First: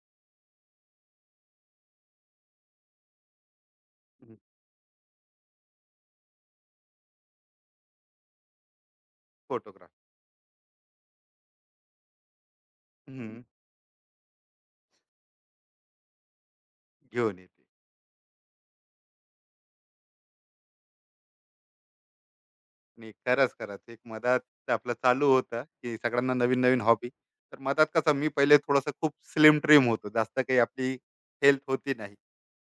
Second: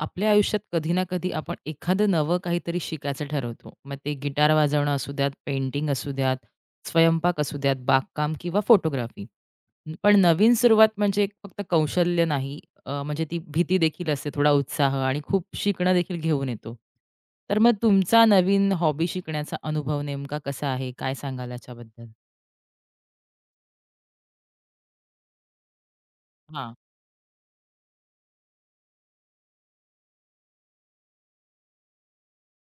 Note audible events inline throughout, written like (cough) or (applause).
आपल्या आयुष्यात कधी ना कधी आपण एखादं नवं काहीतरी शिकायचं ठरवतो. मग ते गिटार वाजवणं असू द्यात, पेंटिंग असू द्यात, स्वयंपाक असू द्यात, बागकाम किंवा फोटोग्राफी. फोटोग्राफ पण नवीन सुरुवात म्हणजे एक फक्त कौशल्य नाही, म्हणजे ती भीती देखील असते, थोडा उत्साह आणि खूप शिकणं देखील घेऊन येतो. घेऊन तर येते. मग तुमचा नवीन हॉबी शिकण्याचा अनुभव नेमका कसा आहे? काय सांगाल याच्याबद्दल? आणि खरंच खरंच एक मधात आपलं चालू होतं की सगळ्यांना नवीन हां. नवीन हॉबी. तर मधात कसं मी पहिले थोडंसं खूप स्लिम ट्रिम होतो, जास्त काही आपली हेल्थ होती नाही.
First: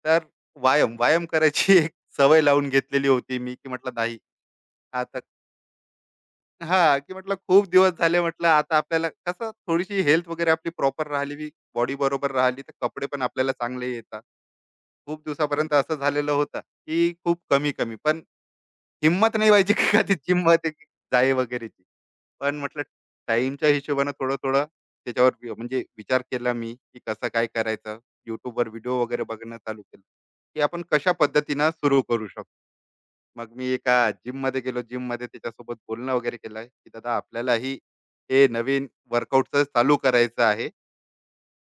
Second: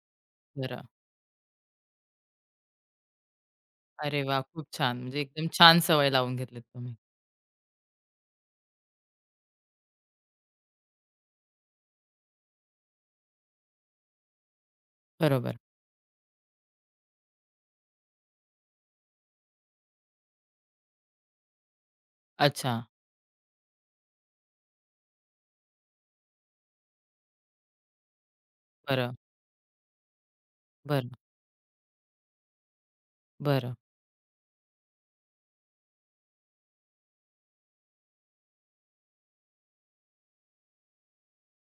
तर बरं. व्यायाम व्यायाम करायची (laughs) एक सवय लावून घेतलेली होती मी, की म्हटलं नाही अरे वाह! खूप छान. म्हणजे आता. एकदम छान सवय लावून घेतलीत तुम्ही. हा, की म्हटलं खूप दिवस झाले, म्हटलं आता आपल्याला कसं थोडीशी हेल्थ वगैरे आपली प्रॉपर राहिली, बॉडी बरोबर राहिली, तर कपडे पण आपल्याला चांगले येतात. खूप बरोबर. दिवसापर्यंत असं झालेलं होतं की खूप कमी कमी पण हिम्मत नाही व्हायची, की का ती हिम्मत आहे जाई वगैरेची. पण अच्छा. म्हटलं टाईमच्या हिशोबानं थोडं-थोडं त्याच्यावर वि म्हणजे विचार केला मी, की कसं काय करायचं. YouTubeवर व्हिडिओ बरं. वगैरे बघणं चालू केलं, की आपण बरं. कशा पद्धतीनं सुरू करू शकतो. मग मी बरं. एका जिममध्ये गेलो. जिममध्ये त्याच्यासोबत बोलणं वगैरे केलं, की "दादा आपल्यालाही हे नवीन वर्कआउटचं चालू करायचं आहे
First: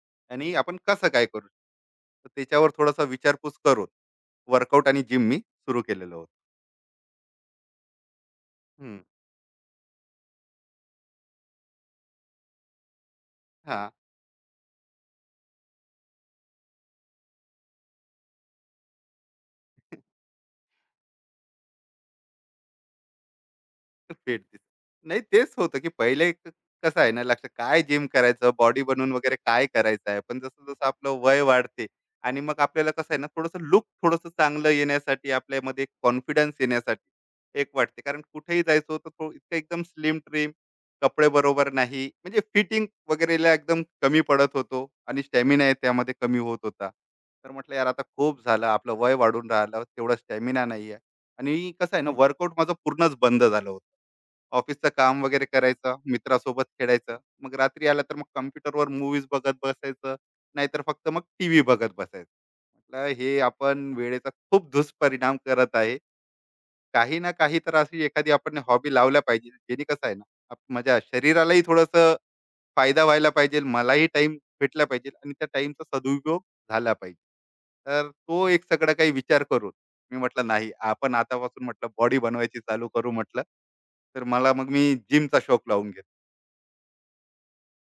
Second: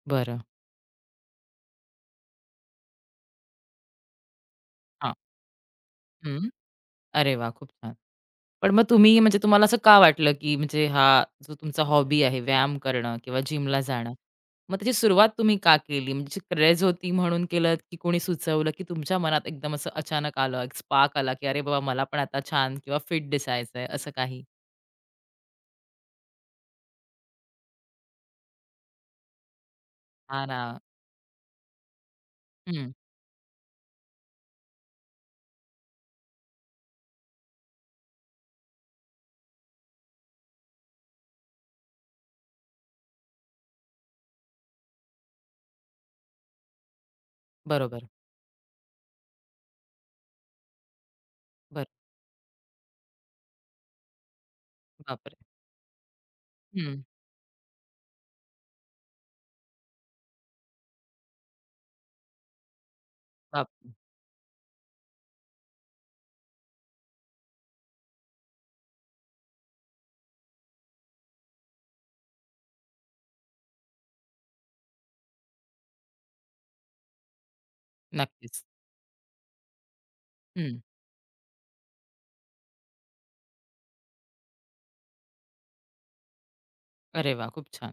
बरं. आणि आपण कसं काय करू?" तर त्याच्यावर थोडासा विचारपूस करून वर्कआउट आणि हां. जिम मी सुरू केलेलं होतं. हं. अरे वा, खूप छान. पण मग हं. तुम्ही म्हणजे तुम्हाला असं का वाटलं, की म्हणजे हा जो तुमचा हॉबी आहे व्यायाम करणं किंवा जिमला हां. जाणं, मग त्याची सुरुवात तुम्ही का केली? म्हणजे क्रेझ होती म्हणून केलत, की कोणी सुचवलं, की तुमच्या मनात एकदम असं अचानक आलं, एक स्पार्क आला, की "अरे बाबा मला पण आता छान किंवा फिट दिसायचंय" असं काही? फिट दिस. नाही तेच होतं की पहिले कसं आहे ना, लक्ष काय जिम करायचं, बॉडी बनवून वगैरे काय करायचं आहे, पण हां ना. जसं जसं आपलं वय वाढते आणि मग आपल्याला हं. कसं आहे ना थोडंसं लुक थोडंसं चांगलं येण्यासाठी, आपल्यामध्ये कॉन्फिडन्स येण्यासाठी एक वाटते, कारण कुठेही जायचं होतं तो इतकं एकदम स्लिम ट्रिम, कपडे बरोबर नाही, म्हणजे फिटिंग वगैरेला एकदम कमी पडत होतो आणि स्टॅमिना आहे त्यामध्ये कमी होत होता. तर म्हटलं यार आता बरोबर. खूप झालं, आपलं वय वाढून राहिलं, तेवढा स्टॅमिना नाही आहे. आणि बरं. कसं आहे ना, वर्कआउट माझं पूर्णच बंद झालं होतं. ऑफिसचं काम बापरे! वगैरे करायचं, मित्रासोबत हं. खेळायचं. मग रात्री आला तर मग कॉम्प्युटरवर मूव्हीज बघत बसायचं, नाहीतर फक्त मग टीव्ही बघत बसायचं. म्हटलं हे बापरे! आपण वेळेचा खूप दुष्परिणाम करत आहे. काही ना काही तर अशी एखादी आपण हॉबी लावल्या पाहिजे, जेणे कसं आहे ना, आप माझ्या शरीरालाही थोडंसं फायदा व्हायला पाहिजे, मलाही टाईम भेटला पाहिजे आणि त्या टाईमचा सदुपयोग झाला पाहिजे. तर तो नक्कीच. एक सगळा काही विचार करून मी म्हटलं नाही हं. आपण आतापासून, म्हटलं बॉडी बनवायची चालू करू म्हटलं. तर मला मग मी जिमचा शौक लावून घेतो. अरे वाह! खूप छान.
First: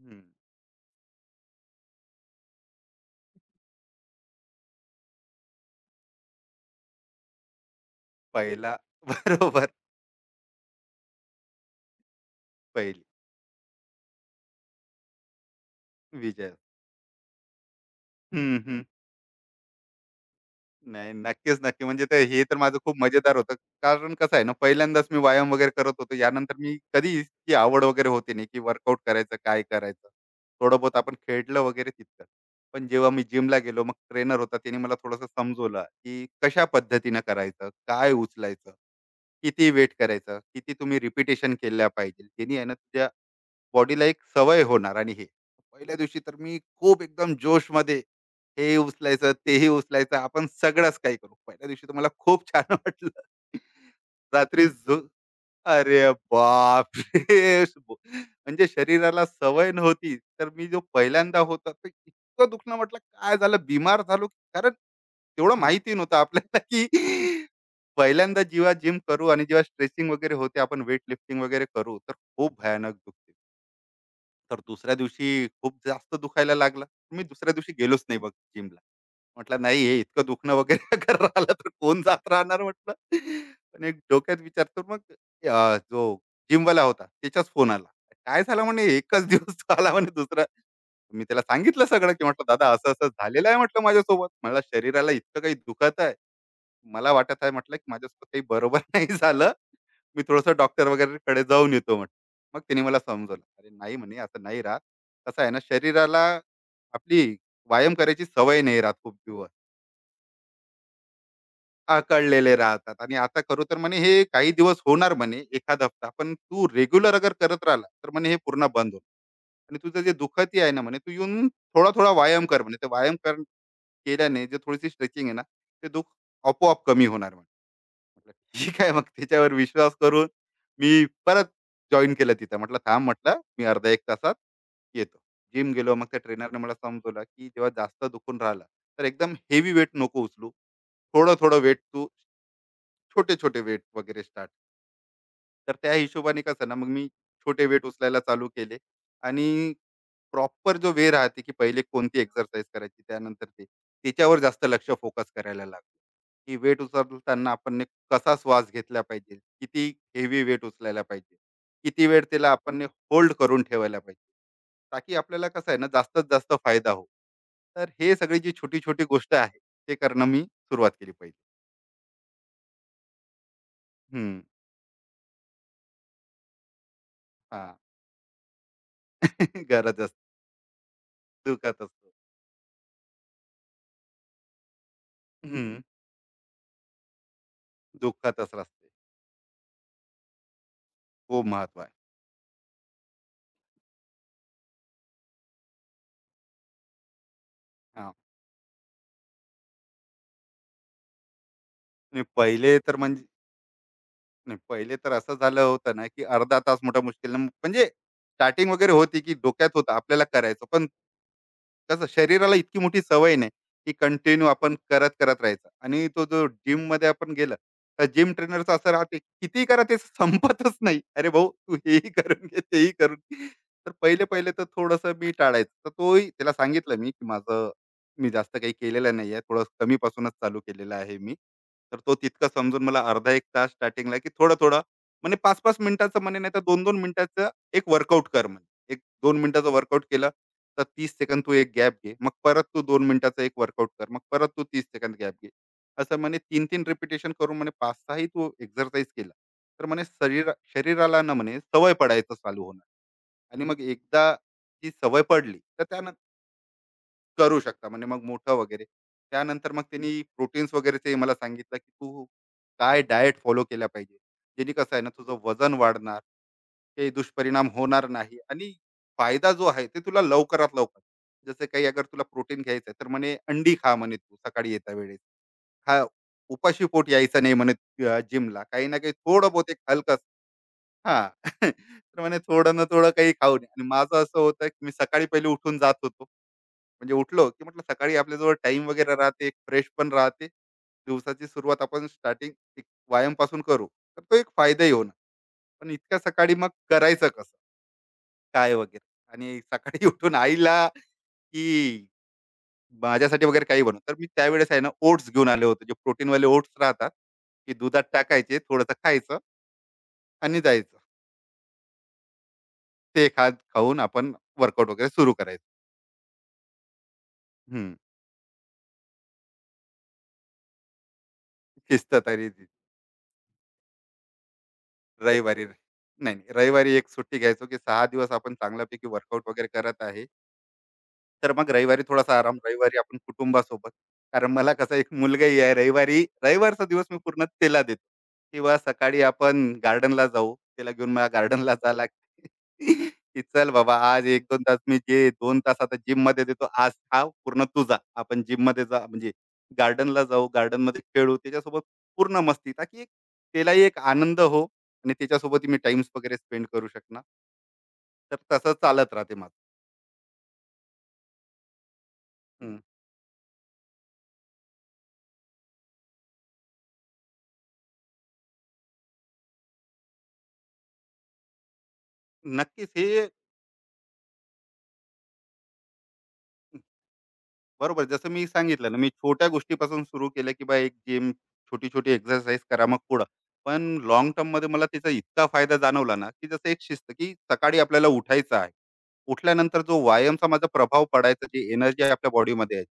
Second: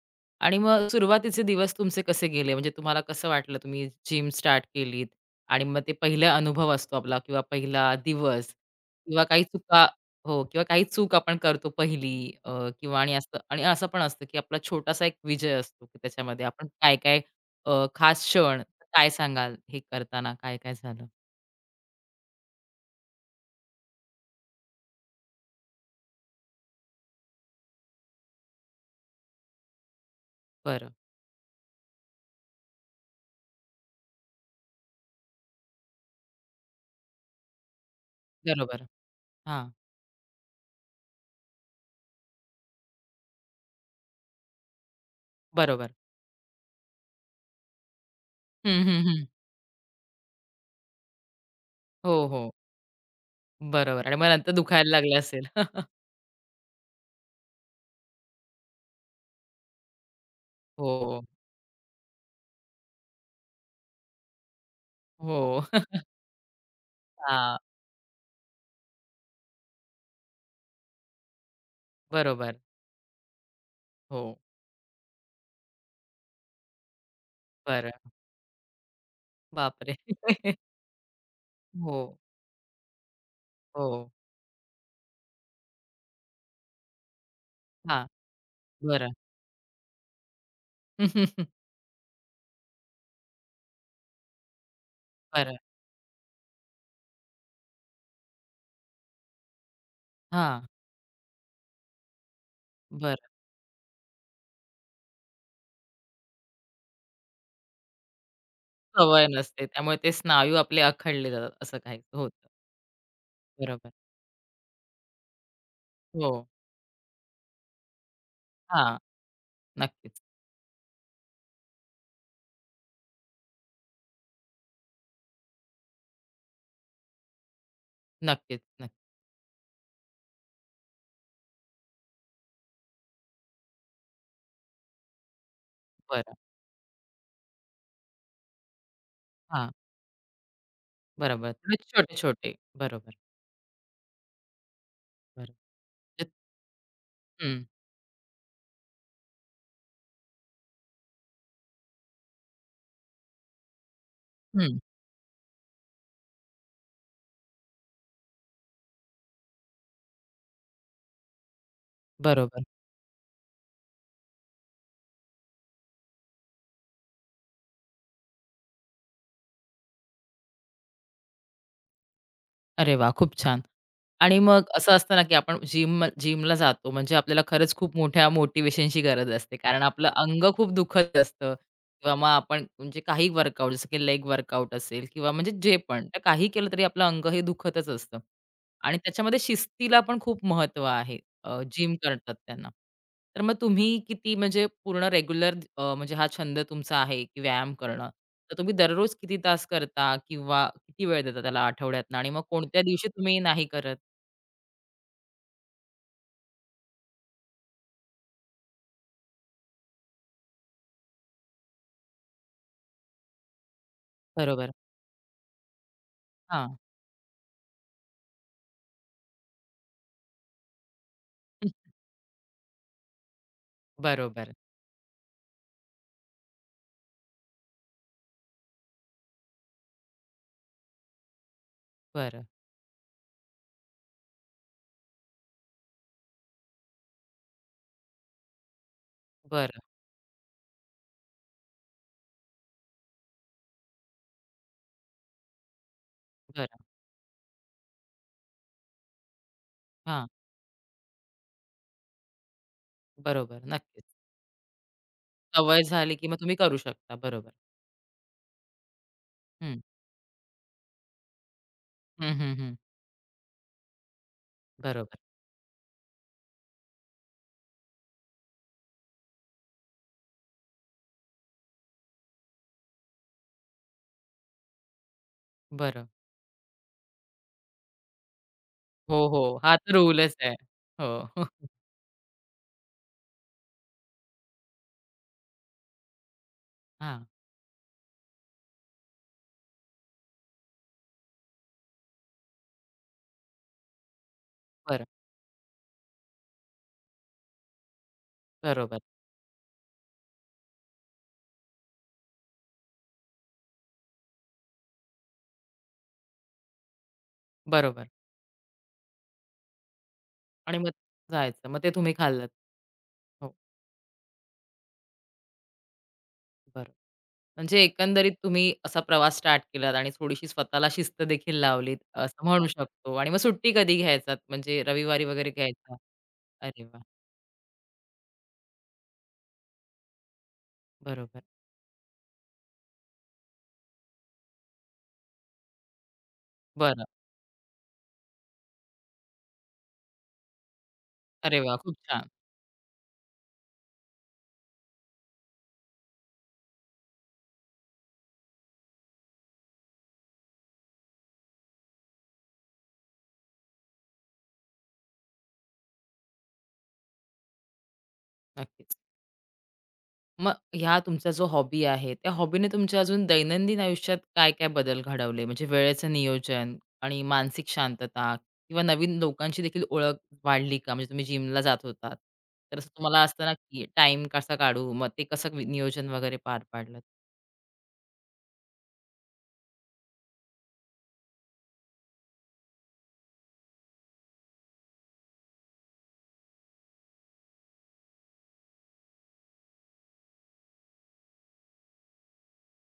हम्म. आणि मग सुरुवातीचे दिवस तुमचे कसे गेले? म्हणजे तुम्हाला कसं वाटलं तुम्ही जिम स्टार्ट केलीत आणि मग ते पहिला अनुभव असतो आपला किंवा पहिला दिवस पहिला. किंवा (laughs) काही बरोबर. चुका. हो, किंवा काही चूक आपण करतो पहिली, किंवा पहिली आणि असं आणि असं पण असतं, की आपला छोटासा एक विजय असतो, की त्याच्यामध्ये विजय. आपण काय-काय, खास हम्म, क्षण. हम्म. काय सांगाल हे करताना काय-काय झालं? नाही, नक्कीच, नक्की. म्हणजे ते हे तर माझं खूप मजेदार होतं. कारण कसं आहे ना, पहिल्यांदाच मी व्यायाम वगैरे करत होतो. यानंतर मी कधी इतकी आवड वगैरे होती नाही, की वर्कआउट करायचं, काय करायचं. थोडं बरं. बहुत आपण खेळलं वगैरे तितकंच. पण जेव्हा मी जिमला गेलो, मग ट्रेनर होता, त्याने मला थोडंसं समजवलं, की कशा पद्धतीनं करायचं, काय उचलायचं, बरोबर. किती हां. वेट करायचं, किती तुम्ही रिपिटेशन केल्या पाहिजे. त्यांनी आहे ना, तुझ्या बॉडीला एक सवय होणार आणि हे बरोबर. पहिल्या दिवशी तर मी खूप एकदम जोश मध्ये, हे हं, हं, हं. उचलायचं तेही उचलायचं, आपण सगळंच काही करू. पहिल्या दिवशी तर मला हो, खूप हो. छान (laughs) वाटलं. बरोबर आणि मग नंतर रात्री दुखायला झो, लागलं असेल. (laughs) अरे बाप रे. म्हणजे शरीराला सवय नव्हती, तर मी जो हो, पहिल्यांदा होता तर इतकं दुखणं, म्हटलं काय झालं, बिमार झालो की कारण तेवढं हो. माहिती (laughs) नव्हतं आपल्याला, की हां. पहिल्यांदा जेव्हा जिम करू आणि जेव्हा स्ट्रेचिंग वगैरे होते, आपण वेट लिफ्टिंग वगैरे करू, तर बरोबर. खूप भयानक दुखते. हो. तर दुसऱ्या दिवशी खूप जास्त दुखायला लागला, मी दुसऱ्या दिवशी बरं. गेलोच नाही बघ जिमला. म्हटलं नाही, बापरे! हे इतकं दुखणं (laughs) वगैरे (laughs) अगर राहिलं तर हो, कोण जात राहणार म्हटलं. पण एक हो. डोक्यात विचार तर मग जो जिमवाला होता त्याचाच फोन आला. हां. काय झालं म्हणे, बरं. एकच दिवस (laughs) आला म्हणे, दुसरा. मी त्याला (laughs) सांगितलं सगळं, की म्हटलं दादा असं-असं झालेलं आहे म्हटलं माझ्यासोबत. मला शरीराला इतकं काही बरं. दुखत आहे. मला वाटत आहे म्हटलं, की माझ्यासोबत काही बरोबर (laughs) नाही झालं. मी थोडंसं हां. डॉक्टर कड़े जाऊन येतो म्हटलं. मग त्यांनी मला बरं. समजवलं. अरे नाही म्हणे, असं नाही राहत. कसं आहे ना, शरीराला आपली व्यायाम करायची सवय नाही राहत खूप सवय दिवस. नसते. त्यामुळे ते स्नायू आपले अखडले जातात असं काही होतं. आकडलेले राहतात, आणि आता करू तर बरोबर. म्हणे हे काही दिवस होणार म्हणे, एखाद हफ्ता. हो. पण तू रेग्युलर अगर करत राहिला, तर म्हणे हे पूर्ण बंद हां, होणार. आणि तुझं जे नक्कीच. दुखतही आहे ना म्हणे, तू येऊन थोडा-थोडा व्यायाम कर म्हणे. ते व्यायाम कर केल्याने जे थोडीशी स्ट्रेचिंग आहे ना, ते दुःख आपोआप कमी होणार म्हणे. म्हटलं नक्कीच, ठीक नक्कीच. आहे, मग त्याच्यावर विश्वास करून मी परत जॉईन केलं तिथं. म्हटलं थांब, म्हटलं मी अर्धा एक तासात येतो. जिम गेलो, मग त्या बरं. ट्रेनरने मला समजवलं, की जेव्हा जास्त दुखून राहिला तर एकदम हां, हेवी वेट नको उचलू. बरोबर. थोडं-थोडं वेट तू, छोटे-छोटे. बरोबर, छोटे-छोटे वेट वगैरे स्टार्ट. बरोबर. तर त्या हिशोबाने कसं ना मग मी हं, छोटे वेट उचलायला चालू केले आणि प्रॉपर जो वे राहते, की पहिले कोणती एक्सरसाइज करायची, त्यानंतर ते त्याच्यावर जास्त हं. लक्ष फोकस करायला लागलो, की वेट उचलताना आपण ने कसा श्वास घेतला पाहिजे, किती हेवी वेट उचलायला पाहिजे, किती वेळ त्याला बरोबर. आपण होल्ड करून ठेवायला पाहिजे, ताकी आपल्याला कसं आहे ना जास्तीत जास्त फायदा हो. तर हे सगळी जी छोटी छोटी गोष्ट आहे, ते करणं मी सुरुवात केली पाहिजे. अरे वा, खूप छान. आणि हम्म. मग असं असतं ना, की आपण जिमला जातो म्हणजे आपल्याला खरंच हा. खूप मोठ्या मोटिव्हेशनची गरज असते. (laughs) कारण गरज आपलं असते. अंग खूप दुखत असतं दुखत असतो. किंवा मग आपण म्हणजे काही वर्कआउट जसं की लेग वर्कआउट असेल किंवा म्हणजे जे हम्म. पण तर काही केलं तरी आपलं अंग हे दुखतच असतं. दुःखातच असते. आणि त्याच्यामध्ये शिस्तीला पण खूप महत्त्व आहे. खूप महत्व आहे. जिम करतात त्यांना. तर मग तुम्ही किती म्हणजे पूर्ण रेग्युलर, म्हणजे हा छंद तुमचा आहे, की व्यायाम करणं. हां. तर तुम्ही दररोज किती तास करता किंवा किती वेळ देता त्याला आठवड्यातनं आणि आणि मग पहिले कोणत्या तर दिवशी म्हणजे, तुम्ही नाही करत? नाही पहिले तर असं झालं होतं ना, की अर्धा तास मोठ्या मुश्किलनं, म्हणजे स्टार्टिंग वगैरे होती, की डोक्यात होतं आपल्याला करायचं. पण कसं शरीराला इतकी मोठी सवय नाही, की कंटिन्यू बरोबर. आपण करत करत राहायचं, आणि तो जो हां. जिम मध्ये आपण गेलं तर जिम ट्रेनरचं असं राहते, किती करा ते संपतच नाही, अरे भाऊ तू हेही करून घे तेही करून घे. तर पहिले पहिले बरोबर. तर थोडस मी टाळायचं, तर तोही त्याला सांगितलं मी की माझं, मी जास्त काही केलेलं नाही आहे, थोडं कमीपासूनच चालू केलेलं आहे मी. तर तो बरं, तितकं समजून मला अर्धा एक तास स्टार्टिंगला, की थोडं थोडं, म्हणजे पाच पाच मिनिटाचं म्हणे नाही तर दोन दोन मिनिटाचं एक वर्कआउट कर म्हणे. एक दोन मिनिटाचं बरं, वर्कआउट केलं, तर 30 सेकंद तू एक गॅप घे. मग परत तू 2 मिनिटाचा एक वर्कआउट कर. मग परत तू 30 सेकंद गॅप घे. असं म्हणे बरं. तीन-तीन रिपिटेशन करून म्हणे 5-6 ही तू एक्सरसाइज केला. तर म्हणे हां, शरीराला ना म्हणे सवय पडायचं चालू होणार. बरोबर. आणि मग नक्कीच. एकदा ती सवय पडली, सवय तर त्यानंतर झाली, की मग तुम्ही करू शकता. बरोबर. करू शकता म्हणे, मग मोठं वगैरे. त्यानंतर हं. मग त्यांनी प्रोटीन्स वगैरेचंही मला सांगितलं, की तू हं, हं, हं. काय डाएट फॉलो केल्या पाहिजे. जेणे कसं आहे ना बरोबर. तुझं वजन वाढणार, काही दुष्परिणाम होणार नाही आणि फायदा जो आहे ते तुला लवकरात लवकर, जसं काही अगर तुला प्रोटीन घ्यायचं आहे तर म्हणे अंडी खा म्हणे तू सकाळी येता वेळेस. हा, बरं. उपाशी पोट यायचं नाही म्हणे जिमला, काही ना काही हो, थोडं हो. बहुत हा एक तर हलकं. रूलच आहे. हा. हो. (laughs) (laughs) तर म्हणे थोडं ना थोडं काही खाऊ नये. आणि माझं असं होतं की मी सकाळी पहिले उठून जात होतो, म्हणजे हां. उठलो की म्हटलं सकाळी आपल्याजवळ टाइम वगैरे राहते, फ्रेश पण राहते, दिवसाची सुरुवात आपण स्टार्टिंग एक व्यायाम पासून करू, तर तो एक फायदाही बरं. होणार. पण इतक्या सकाळी मग करायचं कसं काय बरोबर. वगैरे. आणि सकाळी (laughs) उठून आईला की माझ्यासाठी वगैरे काही बनव. तर मी त्यावेळेस आहे ना ओट्स घेऊन आलो होतो. जे प्रोटीनवाले ओट्स राहतात, की दुधात बरोबर. टाकायचे, थोडंसं खायचं आणि आणि मग जायचं. जायचं. मग ते तुम्ही खाल्लत. ते खात हो. खाऊन आपण वर्कआउट वगैरे सुरू करायचं. बरं. म्हणजे हं. एकंदरीत तुम्ही असा प्रवास स्टार्ट केलात आणि थोडीशी स्वतःला शिस्त देखील लावलीत शिस्त असं तरी ती. म्हणू शकतो. आणि मग सुट्टी कधी घ्यायचात म्हणजे रविवारी वगैरे रविवारी नाही, घ्यायचा? नाही. अरे रविवारी वाह! एक सुट्टी घ्यायचो, की 6 दिवस आपण चांगल्यापैकी वर्कआउट वगैरे करत आहे. बरोबर. तर मग रविवारी थोडासा आराम, रविवारी आपण कुटुंबासोबत, कारण मला कसं एक मुलगाही आहे. रविवारी रविवारचा बरं. दिवस मी पूर्ण त्याला देतो, किंवा सकाळी आपण गार्डनला जाऊ त्याला घेऊन, मला अरे गार्डनला वाह! जा खूप छान. लागते. (laughs) की चल बाबा आज एक दोन तास, मी जे दोन तास आता जिम मध्ये देतो, आज हा पूर्ण तुझा. आपण जिम मध्ये जा, म्हणजे गार्डनला जाऊ, गार्डन मध्ये खेळू त्याच्यासोबत, पूर्ण मस्ती, ताकी एक त्यालाही एक आनंद हो, आणि त्याच्यासोबत मी टाइम्स वगैरे स्पेंड करू शकणार. तर तसं नक्कीच. चालत राहते माझं. मग ह्या तुमचा जो हॉबी आहे, त्या हॉबीने हम्म. तुमच्या अजून दैनंदिन आयुष्यात काय-काय बदल घडवले? म्हणजे वेळेचं नियोजन आणि मानसिक शांतता किंवा नवीन लोकांची देखील ओळख वाढली का? म्हणजे तुम्ही जिमला जात होता, तर असं नक्कीच हे. तुम्हाला असतं की टाईम कसा काढू? मग ते कसं नियोजन वगैरे पार पाडलंत? बरोबर. जसं मी सांगितलं ना, मी छोट्या गोष्टीपासून सुरू केलं, की बा एक जिम, छोटी-छोटी एक्सरसाइज करा, मग पुढं. पण लाँग टर्ममध्ये मला त्याचा इतका फायदा जाणवला ना, की जसं एक शिस्त, की सकाळी आपल्याला उठायचं आहे. उठल्यानंतर जो व्यायामचा माझा प्रभाव पडायचा, जी एनर्जी आपल्या बॉडीमध्ये आहे,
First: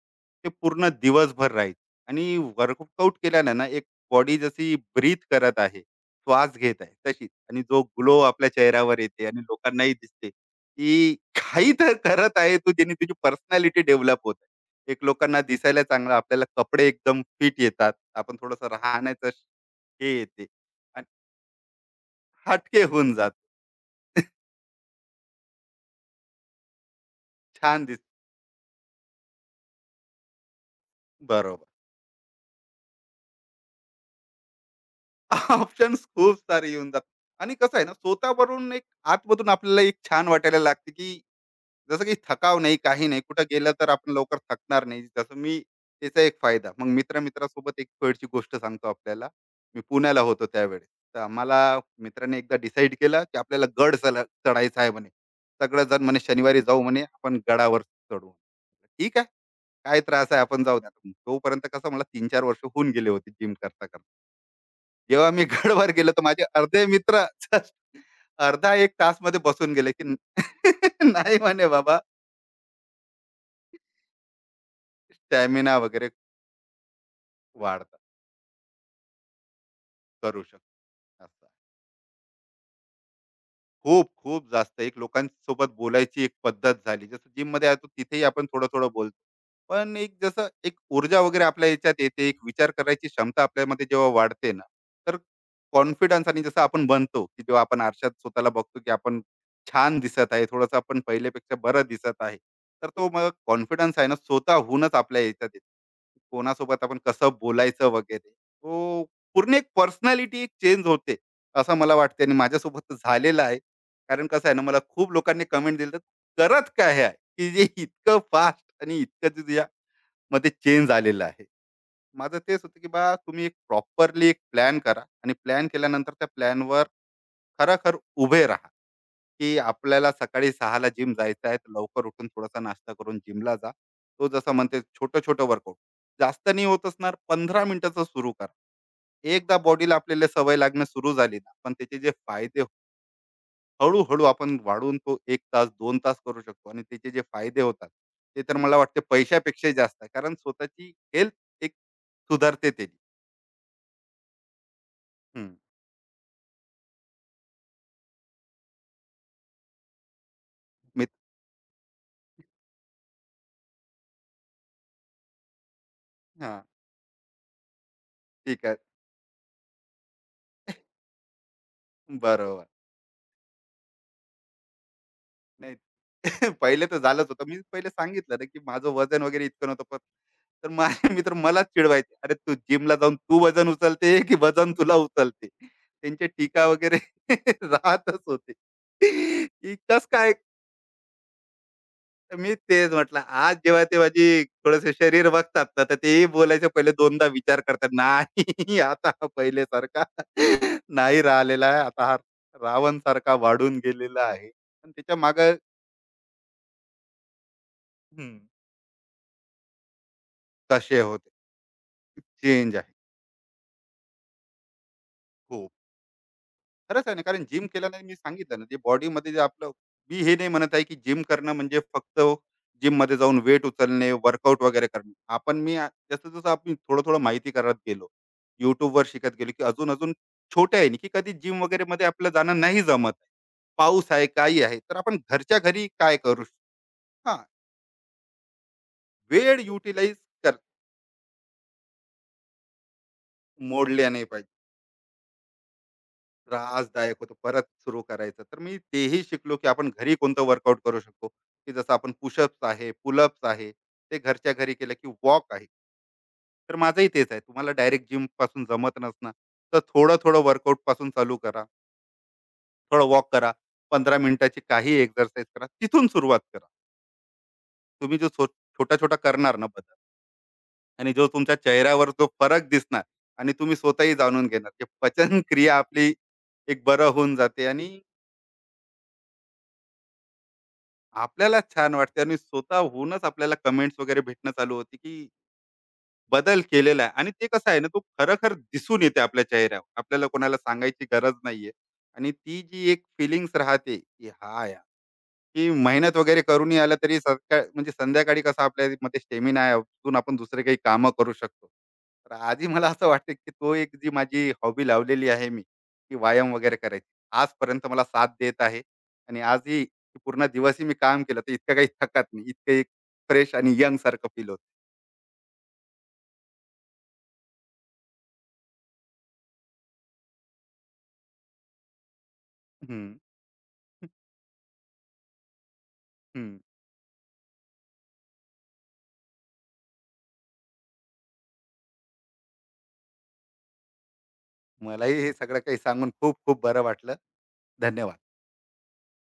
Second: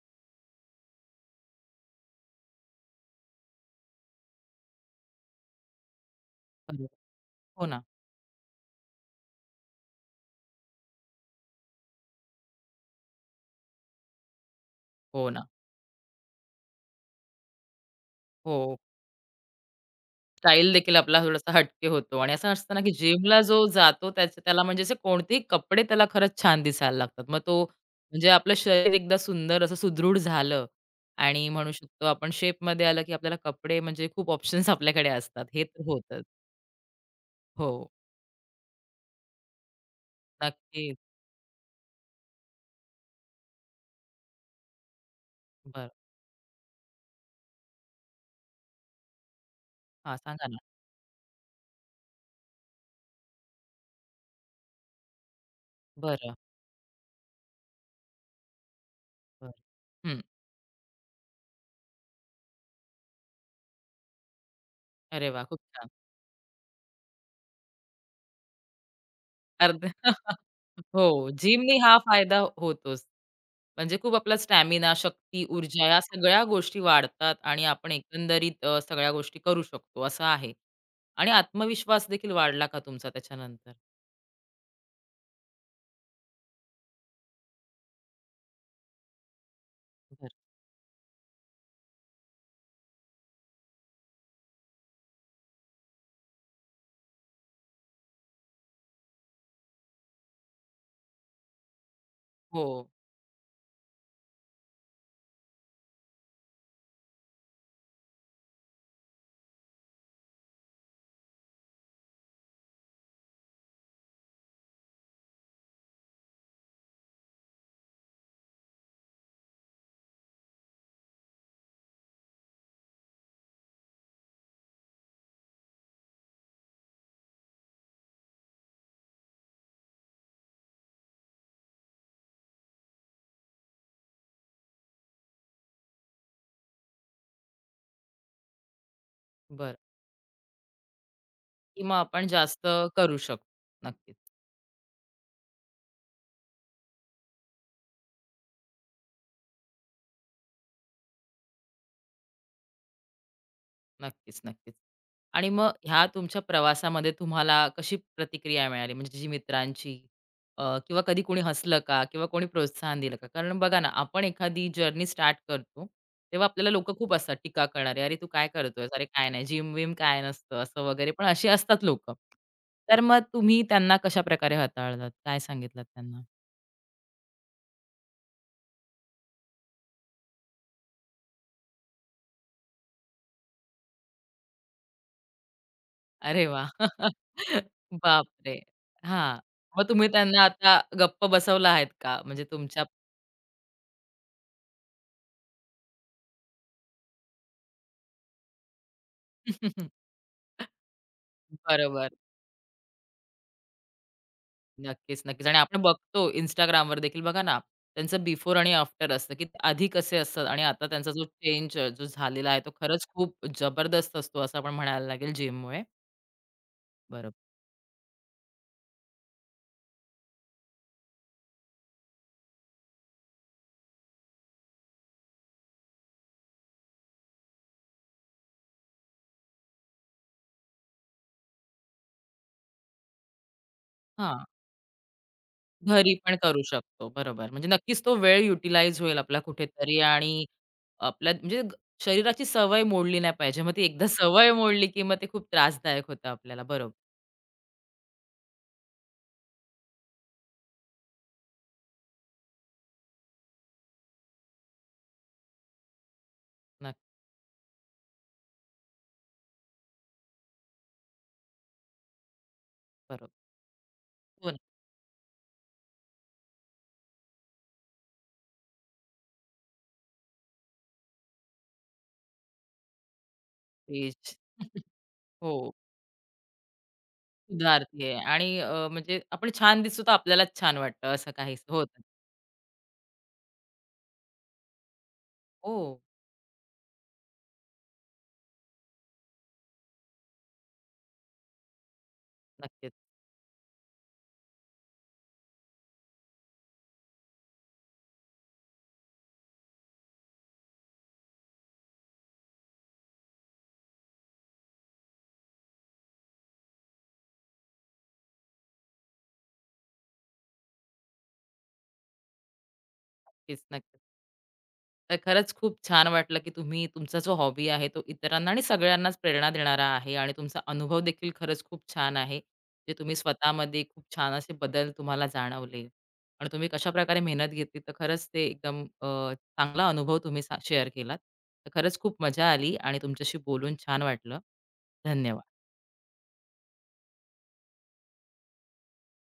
ते पूर्ण दिवसभर राहायची. आणि वर्कआउट केल्याने ना, एक बॉडी जशी ब्रीथ करत आहे, श्वास घेत आहे, तशीच. आणि हो ना, जो ग्लो आपल्या चेहऱ्यावर येते आणि लोकांनाही दिसते, की (laughs) काही तर करत आहे तू, ज्याने तुझी पर्सनॅलिटी डेव्हलप होत, एक हो लोकांना ना. दिसायला चांगलं, आपल्याला कपडे एकदम फिट येतात. आपण हो. थोडंसं राहण्याचं हे येते. स्टाईल देखील आणि आपला थोडासा हटके होतो आणि असं असतं ना, हटके की होऊन जिमला जातो. जो जातो त्याचं त्याला म्हणजे असे कोणतेही कपडे त्याला खरंच छान दिसायला लागतात. मग तो छान दिस. म्हणजे आपलं शरीर एकदा सुंदर असं सुदृढ झालं आणि बरोबर. म्हणू शकतो आपण शेपमध्ये आलं, की आपल्याला कपडे म्हणजे खूप ऑप्शन्स आपल्याकडे असतात. हे (laughs) तर ऑप्शन्स होतंच. खूप सारे येऊन जातात. आणि हो, कसं आहे ना स्वतःवरून एक, आतमधून आपल्याला एक छान वाटायला लागते, नक्कीच. की जसं काही थकाव नाही, काही नाही. कुठं गेलं तर आपण लवकर थकणार नाही. जसं मी, बरं. त्याचा एक फायदा. मग मित्र-मित्रासोबत एक वेळची गोष्ट सांगतो आपल्याला. मी हां, पुण्याला होतो सांगा ना. त्यावेळेस. तर आम्हाला मित्राने एकदा डिसाईड केलं, की आपल्याला गड चला चढायचा आहे म्हणे. सगळेजण म्हणे, बरं, "शनिवारी जाऊ म्हणे, आपण गडावर चढू." ठीक आहे. बरं. काय हं. त्रास आहे, आपण जाऊ द्या. तोपर्यंत कसं मला 3-4 वर्ष होऊन गेले होते जिम करता-करता. अरे जेव्हा वाह! मी (laughs) खूप छान. गडवर गेलो, तर माझे अर्धे मित्र (laughs) अर्धा 1 तासमध्ये बसून अर्धे. गेले, की (laughs) (laughs) हो, "नाही म्हणे जिमनी हा बाबा, फायदा होतोच. म्हणजे खूप आपला स्टॅमिना, शक्ती, स्टॅमिना ऊर्जा या वगैरे सगळ्या गोष्टी वाढतात आणि वाढ आपण एकंदरीत, सगळ्या गोष्टी करू शकतो असं करू आहे. शकतो आणि असं. आत्मविश्वास देखील वाढला का तुमचा त्याच्यानंतर? खूप, खूप जास्त एक लोकांसोबत बोलायची एक पद्धत झाली. जसं जिममध्ये आहे, तो तिथेही आपण थोडं-थोडं बोलतो. पण एक बरं. जसं एक ऊर्जा वगैरे आपल्या याच्यात येते, एक विचार करायची क्षमता आपल्यामध्ये जेव्हा वाढते ना, तर कॉन्फिडन्स आणि जसं आपण बनतो, की जेव्हा आपण आरशात स्वतःला बघतो, की आपण छान दिसत आहे, थोडंसं आपण पहिल्यापेक्षा बरं दिसत आहे. हो, तर तो मग कॉन्फिडन्स आहे ना, स्वतःहूनच आपल्या याच्यात येतो. कोणासोबत आपण कसं बोलायचं वगैरे. तो पूर्ण एक पर्सनॅलिटी एक चेंज होते, असं मला वाटते आणि माझ्यासोबत तर झालेलं आहे. कारण कसं आहे ना, मला खूप लोकांनी कमेंट दिलं, "करत काय आहे?" की जे इतकं फास्ट आणि इतकं तुझ्यामध्ये चेंज आलेला आहे. माझं तेच होतं की तुम्ही एक प्रॉपरली एक प्लॅन करा आणि प्लॅन केल्यानंतर त्या प्लॅनवर खरोखर उभे राहा, की आपल्याला सकाळी 6:00 ला जिम जायचं आहे, तर लवकर उठून थोडासा नाश्ता करून जिमला जा. तो जसा म्हणते छोटं-छोटं वर्कआउट. जास्त नाही होत असणार, 15 मिनिटाचं सुरू करा. एकदा बर बॉडीला आपल्याला सवय लागणं सुरू झाली ना, पण की मग त्याचे जे आपण जास्त फायदे करू शकतो. नक्कीच. हळूहळू आपण वाढवून तो 1 तास, 2 तास करू शकतो आणि त्याचे जे फायदे होतात, ते तर मला वाटते पैशापेक्षाही जास्त आहे. कारण स्वतःची हेल्थ एक सुधारते त्यानी. नक्कीच, नक्कीच. आणि हं. मग ह्या तुमच्या प्रवासामध्ये तुम्हाला कशी प्रतिक्रिया मिळाली? म्हणजे जी मित्रांची, किंवा मी कधी कोणी हसलं का? किंवा कोणी प्रोत्साहन दिलं का? कारण बघा ना, आपण एखादी जर्नी स्टार्ट करतो, तेव्हा हां, आपल्याला लोकं खूप असतात टीका करणारे. "अरे, तू काय ठीक आहे. करतोयस? अरे, काय नाही. जिम-विम काय नसतं." असं वगैरे पण अशी असतात लोकं. बरोबर. तर मग तुम्ही त्यांना कशाप्रकारे हाताळलात? काय नाही, सांगितलात त्यांना? (laughs) पहिले तर झालंच होतं. मी पहिले सांगितलं ना, की माझं वजन वगैरे इतकं नव्हतं. पण तर माझे मित्र (laughs) मलाच चिडवायचे. "अरे, तू जिमला जाऊन तू वजन उचलते की वजन तुला उचलते?" त्यांची अरे टीका वाह! वगैरे (laughs) (laughs) राहतच होती. बापरे! हां. की मग कसं तुम्ही काय. त्यांना आता गप्प बसवला आहेत का? तर म्हणजे मी तुमच्या. तेच म्हटलं, आज जेव्हा ते माझी थोडंसं शरीर बघतात ना, तर तेही बोलायच्या पहिले दोनदा विचार करतात. नाही, (laughs) आता हा पहिलेसारखा (laughs) नाही राहिलेला आहे. आता बरोबर. हा रावणसारखा वाढून गेलेला आहे. पण त्याच्या नक्कीच, नक्कीच. मागे आणि आपण बघतो Instagramवर देखील बघा ना, त्यांचं हं. बिफोर आणि आफ्टर असतं, की आधी कसे असतात आणि आता तसे त्यांचा जो होते. चेंज जो झालेला आहे, तो चेंज आहे खरंच खूप जबरदस्त असतो, असं आपण म्हणायला लागेल खूप. जिममुळे. खरंच आहे ना, बरोबर. कारण जिम केल्याने मी सांगितलं ना, जे बॉडीमध्ये जे आपलं. मी हे नाही म्हणत आहे, की जिम करणं म्हणजे फक्त जिममध्ये जाऊन वेट उचलणे, वर्कआउट वगैरे करणे. आपण मी आ जसं-जसं आपण थोडं-थोडं माहिती करत गेलो, YouTubeवर शिकत गेलो, की अजून-अजून छोट्या आहे, की कधी जिम वगैरेमध्ये आपलं जाणं नाही जमत. पाऊस आहे, हां, काही आहे, तर आपण घरच्या घरी घरी काय पण करू. करू शकतो. हां, बरोबर. म्हणजे नक्कीच तो वेळ युटिलाइज होईल आपला वेळ कुठेतरी युटिलाइज आणि कर आपल्या म्हणजे शरीराची सवय मोडली नाही पाहिजे. मग ती एकदा मोडल्या नाही पाहिजे. सवय मोडली, की मग ते खूप त्रासदायक होतं आपल्याला. बरोबर. त्रासदायक होतो परत सुरू करायचं, तर मी तेही शिकलो की आपण घरी कोणतं वर्कआउट करू शकतो, की जसं आपण पुशअप्स आहे, पुलअप्स आहे, ते घरच्या घरी केलं, की वॉक आहे. तर नक्की, माझंही तेच आहे, तुम्हाला डायरेक्ट जिम पासून जमत नसणार, तर थोडं थोडं वर्कआउट पासून चालू करा. थोडं वॉक बरोबर. करा. पंधरा हो ना. मिनिटाची काही एक्सरसाइज करा, तिथून सुरुवात करा. तुम्ही जो छोटा छोटा करणार ना बदल, आणि जो तुमच्या चेहऱ्यावर जो फरक दिसणार, आणि तुम्ही स्वतःही तेच. जाणून घेणार (laughs) की पचन हो. क्रिया आपली एक बरं होऊन जाते. आणि सुधारतीये आणि, म्हणजे आपण छान दिसतो तर आपल्यालाच छान वाटतं असं काहीसं आपल्यालाच छान होतं. वाटते आणि स्वतःहूनच आपल्याला कमेंट्स वगैरे भेटणं चालू होते की हो. बदल केलेला आहे. आणि ते कसं आहे ना, तो खरखर दिसून येते आपल्या चेहऱ्यावर, आपल्याला कोणाला सांगायची गरज नाहीये. आणि ती हो, जी नक्कीच, एक फिलिंग्स राहते की हा या की मेहनत वगैरे करूनही आलं तरी, सकाळ म्हणजे संध्याकाळी कसं आपल्या मध्ये स्टेमिना आहे, अजून आपण दुसरे काही कामं करू शकतो. तर आधी मला असं वाटतं की तो एक जी माझी हॉबी लावलेली आहे मी की व्यायाम वगैरे करायची, आजपर्यंत मला साथ देत आहे. आणि आजही की पूर्ण दिवसही मी काम केलं तर इतकं काही थकत नाही, इतकं एक फ्रेश नक्कीच, आणि यंग नक्कीच. सारखं फील होत. तर खरंच खूप छान वाटलं, की तुम्ही तुमचा जो हॉबी आहे तो इतरांना आणि सगळ्यांनाच प्रेरणा देणारा आहे आणि तुमचा अनुभव देखील खरंच खूप छान आहे. जे तुम्ही हम्म, स्वतःमध्ये खूप छान असे बदल तुम्हाला जाणवले आणि हम्म. तुम्ही कशाप्रकारे मेहनत घेतली तर खरंच ते एकदम, चांगला अनुभव तुम्ही शेअर केलात. तर खरंच खूप मजा आली आणि तुमच्याशी बोलून छान वाटलं. मलाही हे धन्यवाद. सगळं काही सांगून खूप खूप बरं वाटलं. धन्यवाद.